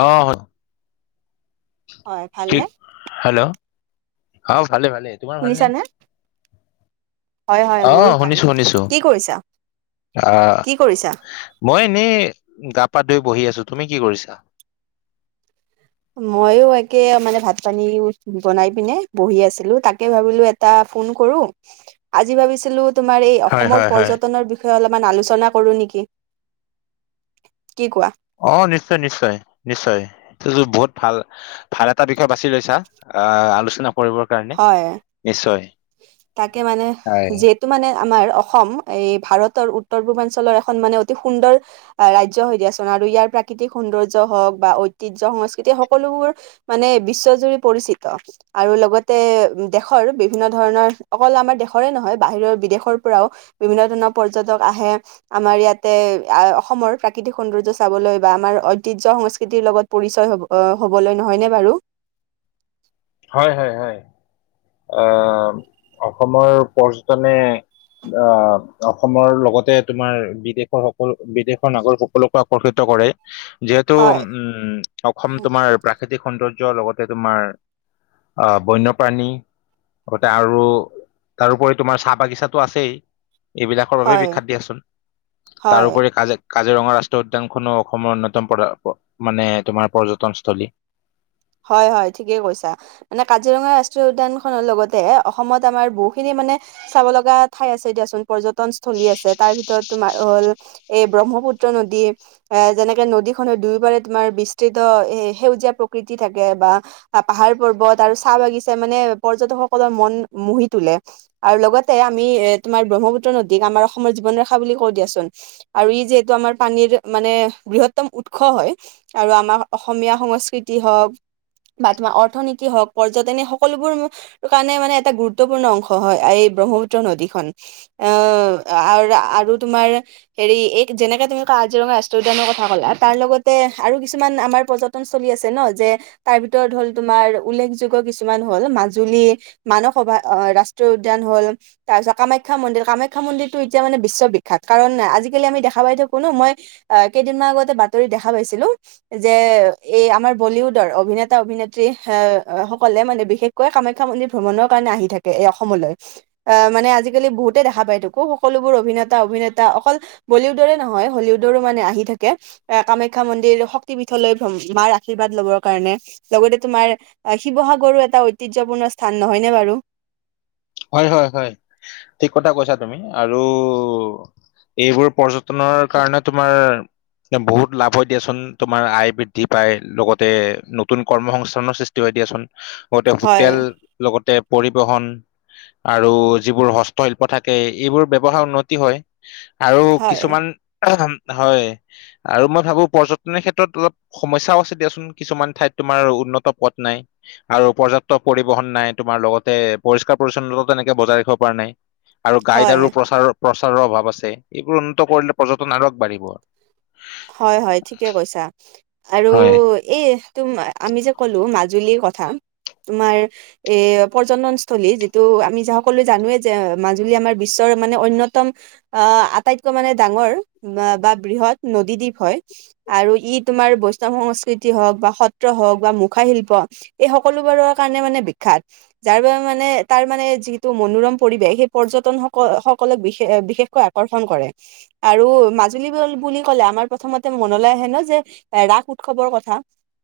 অহ হয় ঠিক ভালনে? হেল্ল' অ', ভালে-ভালে তোমাৰ ভাল নে? শুনিছানে? হয়, হয়, মোৰো ভাল। কি কৰিছা? আহ', কি কৰিছা? মই এনেই গা পা ধুই বহি আছোঁ, তুমি কি কৰিছা? মইয়ো একে মানে ভাত পানী বনাই পিনে বহি আছিলোঁ, তাকে ভাবিলো এটা ফোন কৰো, আজি ভাবিছিলোঁ তোমাৰ এই হয় অসমৰ হয় হয় পৰ্যতনৰ অলপমান আলোচনা কৰো নেকি, কি কোৱা? অ', নিশ্চয়-নিশ্চয়-নিশ্চয় সেইটো বহুত ভাল-ভাল এটা বিষয় বাছি লৈছা। আহ, আলোচনা কৰিবৰ কাৰণে, হয় নিশ্চয়। তাকে মানে, হয় যিহেতু মানে আমাৰ অসম এই ভাৰতৰ উত্তৰ পূৰ্বাঞ্চলৰ এখন মানে অতি সুন্দৰ ৰাজ্য হৈ দিয়াছোন। আৰু ইয়াৰ প্ৰাকৃতিক সৌন্দৰ্য হওক বা ঐতিহ্য সংস্কৃতি সকলোবোৰ মানে বিশ্বজুৰি পৰিচিত। আৰু লগতে দেশৰ বিভি বিভিন্ন ধৰণৰ, অকল আমাৰ দেশৰে নহয় বাহিৰৰ বিদেশৰ পৰাও বিভিন্ন ধৰণৰ পৰ্যটক আহে আমাৰ ইয়াতে অসমৰ প্ৰাকৃতিক সৌন্দৰ্য চাবলৈ বা আমাৰ ঐতিহ্য সংস্কৃতিৰ লগত পৰিচয় অ, হ'বলৈ নহয় নে বাৰু? হয়, হয়, হয়, অ অসমৰ পৰ্যটনে আহ, অসমৰ লগতে তোমাৰ বিদেশৰ সকলো বিদেশৰ নাগৰিক সকলকো আকৰ্ষিত কৰে। যিহেতু হয় উম, অসম তোমাৰ প্ৰাকৃতিক সৌন্দৰ্য লগতে তোমাৰ বন্যপ্ৰাণী তাতে আৰু তাৰোপৰি তোমাৰ চাহ বাগিচাতটো আছেই। এইবিলাকৰ বাবে হয় বিখ্যাত দিয়াচোন, তাৰ হয় উপৰি কাজিৰঙা কাজিৰঙা ৰাষ্ট্ৰীয় উদ্যানখনো অসমৰ অন্যতম প মানে তোমাৰ পৰ্যটনস্থলী। হয় হয় ঠিকেই কৈছা মানে কাজিৰঙা ৰাষ্ট্ৰীয় উদ্যান খনৰ লগতে অসমত আমাৰ বহুখিনি মানে চাব লগা ঠাই আছে দিয়াচোন পৰ্যটনস্থলী আছে তাৰ ভিতৰত তোমাৰ হ'ল এই ব্ৰহ্ম পুত্ৰ নদী এ যেনেকে নদী খনৰ দুয়োপাৰে তোমাৰ বিস্তৃত এ সেউজীয়া প্ৰকৃতি থাকে বা পাহাৰ পৰ্বত আৰু চাহ বাগিচা মানে পৰ্যটকসকলৰ মন মুহি তোলে আৰু লগতে আমি এ তোমাৰ ব্ৰহ্মপুত্ৰ নদীক আমাৰ অসমৰ জীৱন ৰেখা বুলি কওঁ দিয়াচোন আৰু ই যিহেতু আমাৰ পানীৰ মানে বৃহত্তম উৎস হয় আৰু আমাৰ অসমীয়া সংস্কৃতি তি হওক বা তোমাৰ অৰ্থনীতি হওক পৰ্যটনে এই সকলোবোৰ কাৰণে মানে এটা গুৰুত্বপূৰ্ণ অংশ হয় এই ব্ৰহ্মপুত্ৰ নদীখন অ আৰু -আৰু তোমাৰ হেৰি এক যেনেকে তুমি কাজিৰঙা ৰাষ্ট্ৰীয় উদ্যানৰ কথা কলা তাৰ লগতে আৰু কিছুমান আমাৰ পৰ্যটন স্থলি আছে ন যে তাৰ ভিতৰত হল তোমাৰ উল্লেখযোগ্য কিছুমান হল মাজুলী, মানস অভয়াৰণ্যৰ ৰাষ্ট্ৰীয় উদ্যান হল। তাৰপিছত কামাখ্যা মন্দিৰ। কামাখ্যা মন্দিৰটো এতিয়া মানে বিশ্ববিখ্যাত। কাৰণ আজিকালি আমি দেখা পাই থাকো নো মই কেইদিনমান আগতে বাতৰি দেখা পাইছিলো। যে এই আমাৰ বলীউডৰ অভিনেতা অভিনেত্ৰীসকলে মানে বিশেষকৈ কামাখ্যা মন্দিৰ ভ্ৰমণৰ কাৰণে আহি থাকে অসমলৈ। অ মানে আজিকালি বহুতে দেখা পায় থাকো। সকলোবোৰ অভিনেতা অভিনেতা অকল বলিউডৰে নহয় হলিউডৰো মানে আহি থাকে। এ কামাখ্যা মন্দিৰ শক্তি পীঠলৈ মাৰ আশীৰ্বাদ লবৰ কাৰণে লগতে। তোমাৰ শিৱসাগৰো এটা ঐতিহ্যপূৰ্ণ স্থান নহয়নে বাৰু? [inaudible] হয় হয় হয়, ঠিক কথা কৈছা তুমি আৰু এইবোৰ পৰ্যটনৰ কাৰণে তোমাৰ বহুত লাভো দিয়াচোন। তোমাৰ আয় বৃদ্ধি পাই লগতে নতুন কৰ্মসস্থানৰ সৃষ্টি। ই দিয়াচোন লগতে হয় হোটেল, লগতে পৰিবহন, আৰু যিবোৰ হস্তশিল্প থাকে এইবোৰ ব্যৱহাৰ উন্নতি হয়। আৰু হয় কিছুমান হয় আৰু মই ভাবো পৰ্যটনৰ ক্ষেত্ৰত অলপ সমস্যাও আছে দিয়াচোন। কিছুমান ঠাইত তোমাৰ উন্নত পথ নাই। আৰু পৰ্যটক পৰিবহণ নাই। তোমাৰ লগতে পৰিষ্কাৰ পৰিচ্ছন্নতা তেনেকে বজাই ৰাখিব পৰা নাই আৰু গাইড হয় আৰু প্ৰচাৰৰ প্ৰচাৰৰ অভাৱ আছে। এইবোৰ উন্নত কৰিলে পৰ্যটন আৰু আগবাঢ়িব। হয় -হয় ঠিকে কৈছা আৰু হয় এই তম আমি যে ক'লো মাজুলীৰ কথা তোমাৰ এ পৰ্যটনস্থলী যিটো আমি য সকলো জানোৱে যে মাজুলী আমাৰ বিশ্ব মানে অন্যতম আটাইতকৈ মানে ডাঙৰ বা বৃহৎ নদীদ্বীপ হয় আৰু ই তোমাৰ বৈষ্ণৱ সংস্কৃতি হওক বা সত্ৰ হওক বা মুখা শিল্প এই সকলোবাৰৰ কাৰণে মানে বিখ্যাত। যাৰ বাবে মানে তাৰ মানে যিটো মনোৰম পৰিৱেশ সেই পৰ্যটন স সকলক বিশ বিশেষকৈ আকৰ্ষণ কৰে। আৰু মাজুলী বুলি কলে আমাৰ প্ৰথমতে মনলৈ আহে ন যে ৰাস উৎসৱৰ কথা।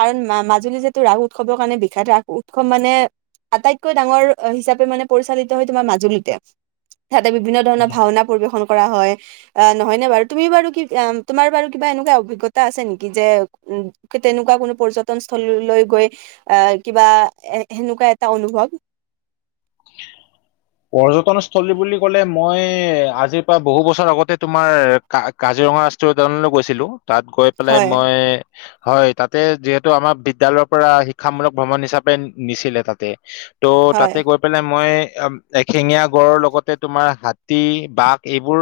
কাৰণ মাজুলী যিহেতটো ৰাস উৎসৱৰ কাৰণে বিখ্যাত। উৎসৱ মানে আটাইতকৈ ডাঙৰ হিচাপে মানে পৰিচালিত হয় তোমাৰ মাজুলীতে। তাতে বিভিন্ন ধৰণৰ ভাওনা পৰিবেশন কৰা হয় আহ নহয়নে বাৰু তুমি বাৰু কি তোমাৰ বাৰু কিবা এনেকুৱা অভিজ্ঞতা আছে নেকি যে উম তেনেকুৱা কোনো পৰ্যটন স্থললৈ গৈ অ কিবা এ সেনেকুৱা এটা অনুভৱ। [inaudible] পৰ্যটনস্থলী বুলি কলে মই আজিৰ পৰা বহু বছৰ আগতে তোমাৰ ক ক কাজিৰঙা ৰাষ্ট্ৰীয় উদ্যানলৈ গৈছিলো। তাত গৈ পেলাই হয় মই হয় তাতে যিহেতু আমাৰ বিদ্যালয়ৰ পৰা শিক্ষামূলক ভ্ৰমণ হিচাপে নিছিলে তাতে। ত' তাক হয় মই এহেঙীয়া গড় লগতে তোমাৰ হাতী বাঘ এইবোৰ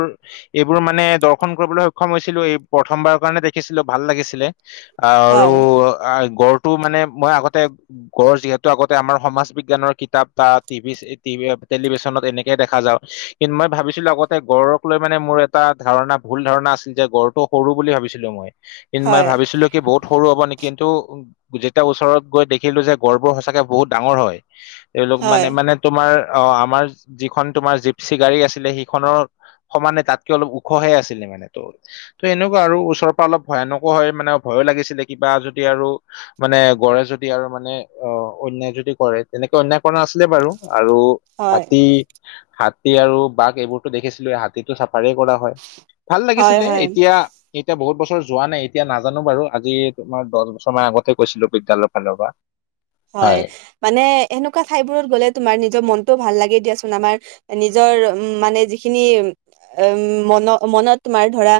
এইবোৰ মানে দৰ্শন কৰিবলৈ সক্ষম হৈছিলো। এই প্ৰথমবাৰৰ কাৰণে দেখিছিলো ভাল লাগিছিলে। আৰু হয় গড় টো মানে মই আগতে গড় যিহেতু আগতে আমাৰ সমাজ বিজ্ঞানৰ কিতাপ টিভি টেলিভিশছনত এনেকে দেখা পাও। কিন্তু মই ভাবিছিলো গড়ক লৈ মানে মোৰ এটা ধাৰণা ভুল ধাৰণা আছিল যে গড়টো সৰু বুলি ভাবিছিলো মই। কিন্ত মানে হয় হয় ভাবিছিলো কি বহুত সৰু হব নেকি কিন্তু যেতিয়া ওচৰত গৈ দেখিলো যে গড়বোৰ সঁচাকে বহুত ডাঙৰ হয়। তেওঁলোক মানে হয় মানে তোমাৰ অ আমাৰ যিখন তোমাৰ জিপচি গাড়ী আছিলে সেইখনৰ সমানে তাতকে অলপ ওখহে আছিলে মানে ত' ত এনেকুৱা আৰু ওচৰৰ পৰা অলপ ভয়ানক হয়। মানে লাগিছিল কিবা যদি আৰু মানে গড়ে যদি আৰু মানে অ অন্যায় যদি কৰে তেনেকে অন্যায়। নাছিলে বাৰু আৰু হয় হাতী। আৰু বাঘ এইবোৰতো দেখিছিলো এই হাতীতটো চ। কৰা হয় ভাল হয় লাগিছিলে হয় এতিয়া এতিয়া বহুত বছ্তৰ। ৰ যোৱা নাই এতিয়া নাজানো বাৰু আজি তোমাৰ দহ বছৰ মান আগতে গৈছিলোঁ বিদ্যালয় ফালৰ পৰা। হয় মানে এনেকা। কা ঠাই বোৰত গ'লে তোমাৰ নিজৰ মনটোও ভাল লাগে দিয়াচোন আমাৰ নিজৰ উ মানে যিখিনি। উম মন মনত তোমাৰ ধৰা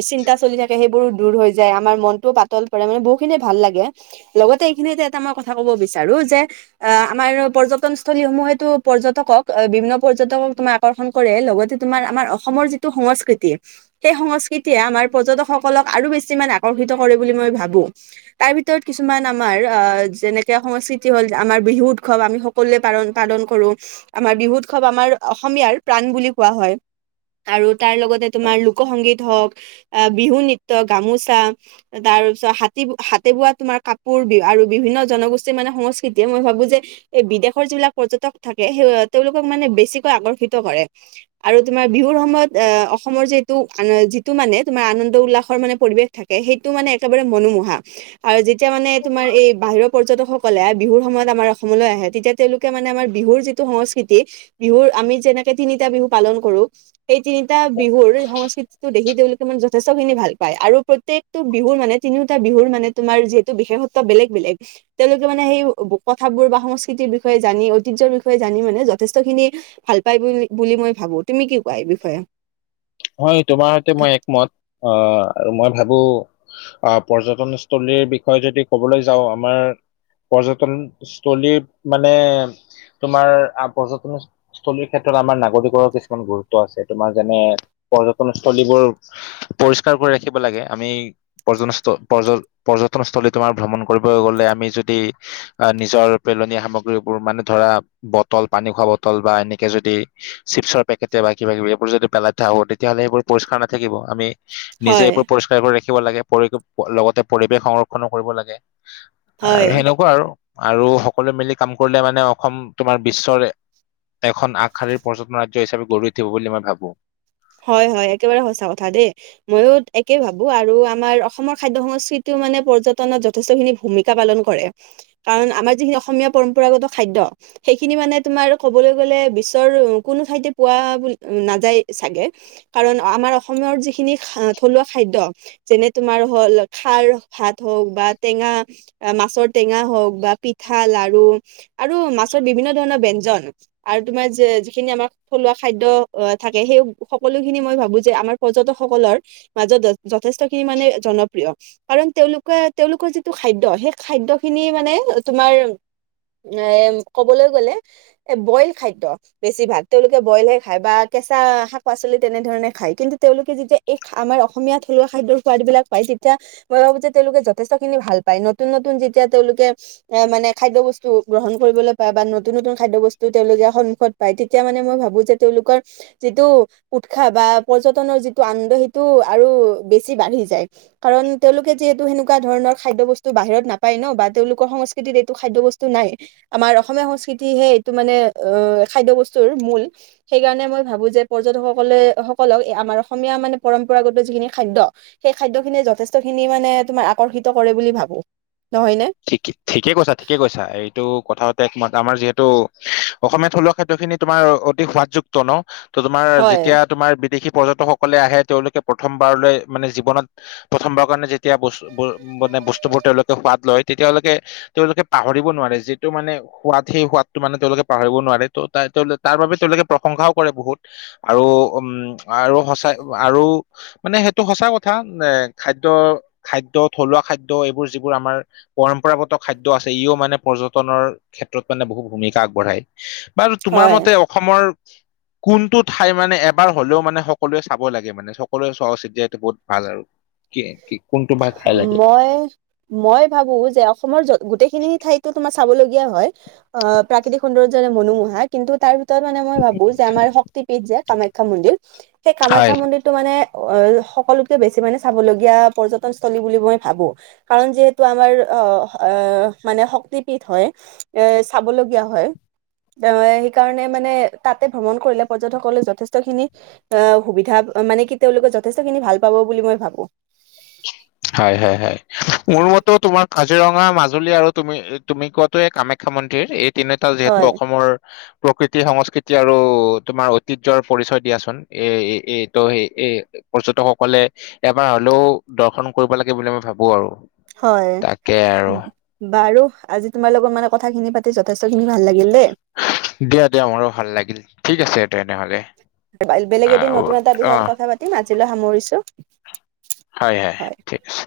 এ চিন্তা চলি থাকে। সেইবোৰো দূৰ হৈ যায় আমাৰ মনটো। পাতল পৰে মানে বহু খিনি ভাল লাগে লগতে এই খিনি। থা ক'ব বিচাৰো যে অ আমাৰ পৰ্যটনস্থলী সমূহেতো পৰ্যটকক বিন্ন পৰ্যটক। আকৰ্ষণ কৰে লগতে তোমাৰ আমাৰ অসমৰ যিটো সংস্কৃতি সেই সংস্কৃতিয়ে আমাৰ পৰক-। - সকল আৰু বেছি আকৰ্ষিত কৰে বুলি মই ভাবো তাৰ ভিতৰত কিছুমান আমাৰ যেনে। সংস্কৃতি হ'ল আমাৰ বিহু উৎসৱ আমি সকলোৱে পালন পালন কৰো আমাৰ বিহু উৎসৱ আমাৰ অসমীয়াৰ প্ৰাণ বুলি কোৱা হয়। আৰু তাৰ লগতে তোমাৰ লোক সংগীত হওঁক আহ বিহু নৃত্য গামোচা তাৰ তাৰ পিছত হাতে বোৱা তোমাৰ কাপোৰ আৰু বিভিন্ন জনগোষ্ঠ মানে সংস্কৃতিয়ে মই ভাবো যে এই বিদেশ যিবিলাক পৰ্যটক থাকে স তেওঁলোকক মানে বেছিকৈ আকৰ্ষ কৰে আৰু তোমাৰ বিহুৰ সময়ত আহ অসমৰ যিটো যিটো মানে তোমাৰ আনন্দ উল্ল মে পৰিৱেশ থাকে সেইটো মানে একেবাৰে মনোমোহা আৰু যেতিয়া মানে তোমাৰ এই বাহিৰৰ পৰ্যটক ক'লে বিহুৰ সময়ত আমাৰ অসমলৈ আহে তেতিয়া তেওঁলোকে মানে আমাৰ বিহুৰ যিটো সংস্কৃতি বিহুৰ আমি যেনে। তিনিটা বিহু পালন কৰো সেই তিনিটা বিহুৰ সংস্কৃতিটো দেখি তেওঁলোকে মানে যথেষ্ট খিনি ভাল পায়। আৰু প্ৰত্যেকটো বিহু মানে তিনিটা বিহু তোমাৰ যিটো বিশেষত্ব বেলেগ বেলেগ পায়। তেওঁলোকে মানে সেই কথাবোৰ বা সংস্কৃতিৰ বিষয়ে জানি ঐতিহ্যৰ বিষয়ে জানি মানে যথেষ্টখিনি ভাল। ভাল পাই বুলি মই ভাবো তুমি কি কোৱা এই বিষয়ে? হয় তোমাৰ সৈতে মই একমত অ আৰু মই ভাবো। আহ পৰ্যটনস্থলীৰ বিষয়ে যদি কবলৈ যাওঁ আমাৰ। পৰ্যটনস্থলীৰ মানে। তোমাৰ পৰ্যটনস্থথলীৰ ক্ষেত্ৰত আমাৰ নাগৰিকৰো কিছুমান গুৰুত্ব আছে। তোমাৰ যেনে। পৰ্যটনস্থলীবোৰ পৰিষ্কাৰ কৰি ৰাখিব লাগে আমি পৰ্যটন পৰ। পৰ্যটনস্থলী তোমাৰ ভ্ৰমণ কৰিব গলে আমি যদি আহ নিজৰ পেলনীয়া সামগ্ৰীবোৰ মানে ধৰা। ব পানী খোৱা বল বা এনেকে যদি চিপৰ পেকে বা কিবা কিবি এইবোৰ পেলাই। হব তেতিয়াহ'লে সেইবোৰ পৰিষ্কাৰ নাথাকিব। আমি নিজে হয় এইবোৰ পৰিষ্কাৰ কৰি ৰাখ। ৰাখিব লাগে পৰিশ লগতে পৰিৱেশ সংৰক্ষণো কৰিব লাগে। হয় আৰু সেনেকুৱা আৰু আৰু সকলোৱে মিলি কাম কৰিলে মানে অসম তোমাৰ বিশ্বৰে। এখন আগশাৰীৰ পৰ্যটন ৰাজ্য হিচাপে গঢ়ি উঠিব বুলি মই ভাবো। হয় হয় একেবাৰে সঁচা কথা দেই ময়ো একে ভাবো আৰু আমাৰ অসমৰ খাদ্য সংস্কৃতিও। মানে পৰ্যটনত যথেষ্ট খিনি ভূমিকা পালন কৰে। কাৰণ আমাৰ যিখিনি অসমীয়া পৰম্পৰাগত খাদ্য। সেইখিনি মানে তোমাৰ কবলৈ গলে বিশ্বৰ কোনো ঠাইতে পোৱা নাযায় চাগে। কাৰণ আমাৰ অসমৰ যিখিনি থলুৱা খাদ্য যেনে তোমাৰ হল খাৰ। ভাত হক বা টেঙা মাছৰ টেঙা হক বা পিঠা লাৰু আৰু মাছ। ত বিভিন্ন ধৰণৰ ব ব্যঞ্জন আৰু তোমাৰ যিখিনি আমাৰ থলুৱা খাদ্য অ থাকে সেই। সকলোখিনি মই ভাবো যে আমাৰ পৰ্যটকসকলৰ মাজত যথেষ্ট খিনি মানে জনপ্ৰিয়। কাৰণ তেওঁলোকে তেওঁলোকৰ যিটো খাদ্য সেই খাদ্য খিনি মানে তোমাৰ। এ ক'বলৈ গ'লে এ বইল খাদ্য বেছি ভাল তেওঁলোকে বইলহে খায় বা। কেঁচা শাক পাচলি তেনেধৰণে খাই, কিন্তু তেওঁলোকে যেতিয়া এই আমাৰ অসমীয়া থলুৱা খাদ্যৰ সোৱাদ বিলাক পায় তেতিয়া খাব যে তেওঁলোকে যথেষ্টখিনি ভাল পাই নতুন নতুন যেতিয়া তেওঁলোকে, মানে খাদ্য বস্তু গ্ৰহণ কৰিবলৈ বা নতুন নতুন খাদ্যবস্তু তেওঁলোকে সন্মুখত পায় তেতিয়া মানে মই ভাবো যে তেওঁলোকৰ, যিটো উৎসাহ বা পৰ্যটনৰ যিটো আনন্দ সেইটো আৰু বেছি বাঢ়ি যায়। কাৰণ তেওঁলোকে যিহেতু সেনে তেনেকুৱা ধৰণৰ খাদ্য বস্তু বাহিৰত নাপায় ন বা তেওঁলোকৰ সংস্কৃতিত এইটো খাদ্য বস্তু নাই। আমাৰ অসমীয়া সংস্কৃতিহে টো মানে খাদ্য বস্তুৰ মূল সেইকাৰণে মই ভাবো যে পৰ্যটক সকলে সকলক আমাৰ অসমীয়া মানে পৰম্পৰাগত যিখিনি খাদ্য, সেই খাদ্য খিনিয়ে যথেষ্টখিনি মানে এ তোমাৰ আকৰ্ষিত কৰে বুলি ভাবো। ঠিক ঠিক ঠিকে কৈছা, ঠিকে কৈছা এইটো কথাৰ সৈতে একমাত, আমাৰ যিহেতু অসমীয়া থলুৱা খাদ্য খিনি তোমাৰ অতি সোৱাদযুক্ত ন। ত' তোমাৰ হয় যেতিয়া তোমাৰ বিদেশী পৰ্যটকসকলে আহে তেওঁলোকে প্ৰথমবাৰলৈ মানে জীৱনত প্ৰথমবাৰৰ কাৰণে যেতিয়া বচ ব মানে বস্তুবোৰ তেওঁলোকে সোৱাদ লয়। তেতিয়ালৈোকে তেওঁলোকে পাহৰিব নোৱাৰে। যিটো মানে সোৱাদ সেই সোৱাদটো মানে তেওঁলোকে পাহৰিব নোৱাৰে। ত' তাত- তেওঁলোক তাৰ বাবে তেওঁলোকে প্ৰশংসাও কৰে বহুত আৰু উম আৰু সঁচাই আৰু মানে সেইটো সঁচা কথা, এ খাদ্য-খাদ্য থলুৱা খাদ্য এইবোৰ যিবোৰ আমাৰ পৰম্পৰাগত খাদ্য আছে, ইও মানে পৰ্যটনৰ ক্ষেত্ৰত মানে বহু ভূমিকা আগবঢ়ায়। বাৰু তোমাৰ হয় মতে অসমৰ কোনটো ঠাই মানে এবাৰ হলেও মানে সকলোৱে চাব লাগে মানে সকলোৱে চোৱা উচিত যে এইটো বহুত ভাল আৰু। [unintelligible] ঠাই লাগে? মই-মই ভাবো যে অসমৰ যত গোটেইখিনি ঠাইতো তোমাৰ চাবলগীয়া হয়, অ, প্ৰাকৃতিক সৌন্দৰ্য যেনে মনোমোহা কিন্তু তাৰ [unintelligible] মানে মই ভাবো যে আমাৰ শক্তি পীঠ যে কামাখ্যা মন্দিৰ, সেই হয় কামাখ্যা মন্দিৰটো মানে অ', সকলোতকৈ বেছি মানে চাবলগীয়া পৰ্যটনস্থলী বুলি মই ভাবো, কাৰণ যিহেতু আমাৰ অ, আহ মানে শক্তিপীঠ হয়। এ চাবলগীয়া হয়। [unintelligible] সেইকাৰণে মানে তাতে ভ্ৰমণ কৰিলে পৰ্যটকসকলে যথেষ্ট খিনি আ সুবিধা মানে কি তেওঁলোকে যথেষ্ট খিনি ভাল পাব বুলি মই ভাবো। হয়, হয়, হয়, মোৰ মতে তোমাৰ কাজিৰঙা, মাজুলী আৰু তুমি-তুমি কোৱাতোয়ে কামাখ মন্দিৰ। এই তিনিটা যিহেতু হয় অসমৰ প্ৰকৃতি সংস্কৃতি আৰু তোমাৰ ঐতিহ্যৰ পৰিচয় দিয়াচোন। এ এইটো স এ পৰ্যটকসকলে এবাৰ হলেও দৰ্শন কৰিব লাগে বুলি আমি ভাবো। আৰু- হয় তাকে আৰু বাৰু। আজি তোমাৰ লগত মানে কথা খিনি পাতি যথেষ্ট খিনি ভাল লাগিল দেই। দিয়া দিয়া আমাৰো ভাল লাগিল। ঠিক আছে তেনেহলে। বেলেগ অ', এদিন নতুন এটা বিষয়ত অ', কথা পাতিম আজিলৈ সামৰিছো। হয় হয়। ঠিক আছে।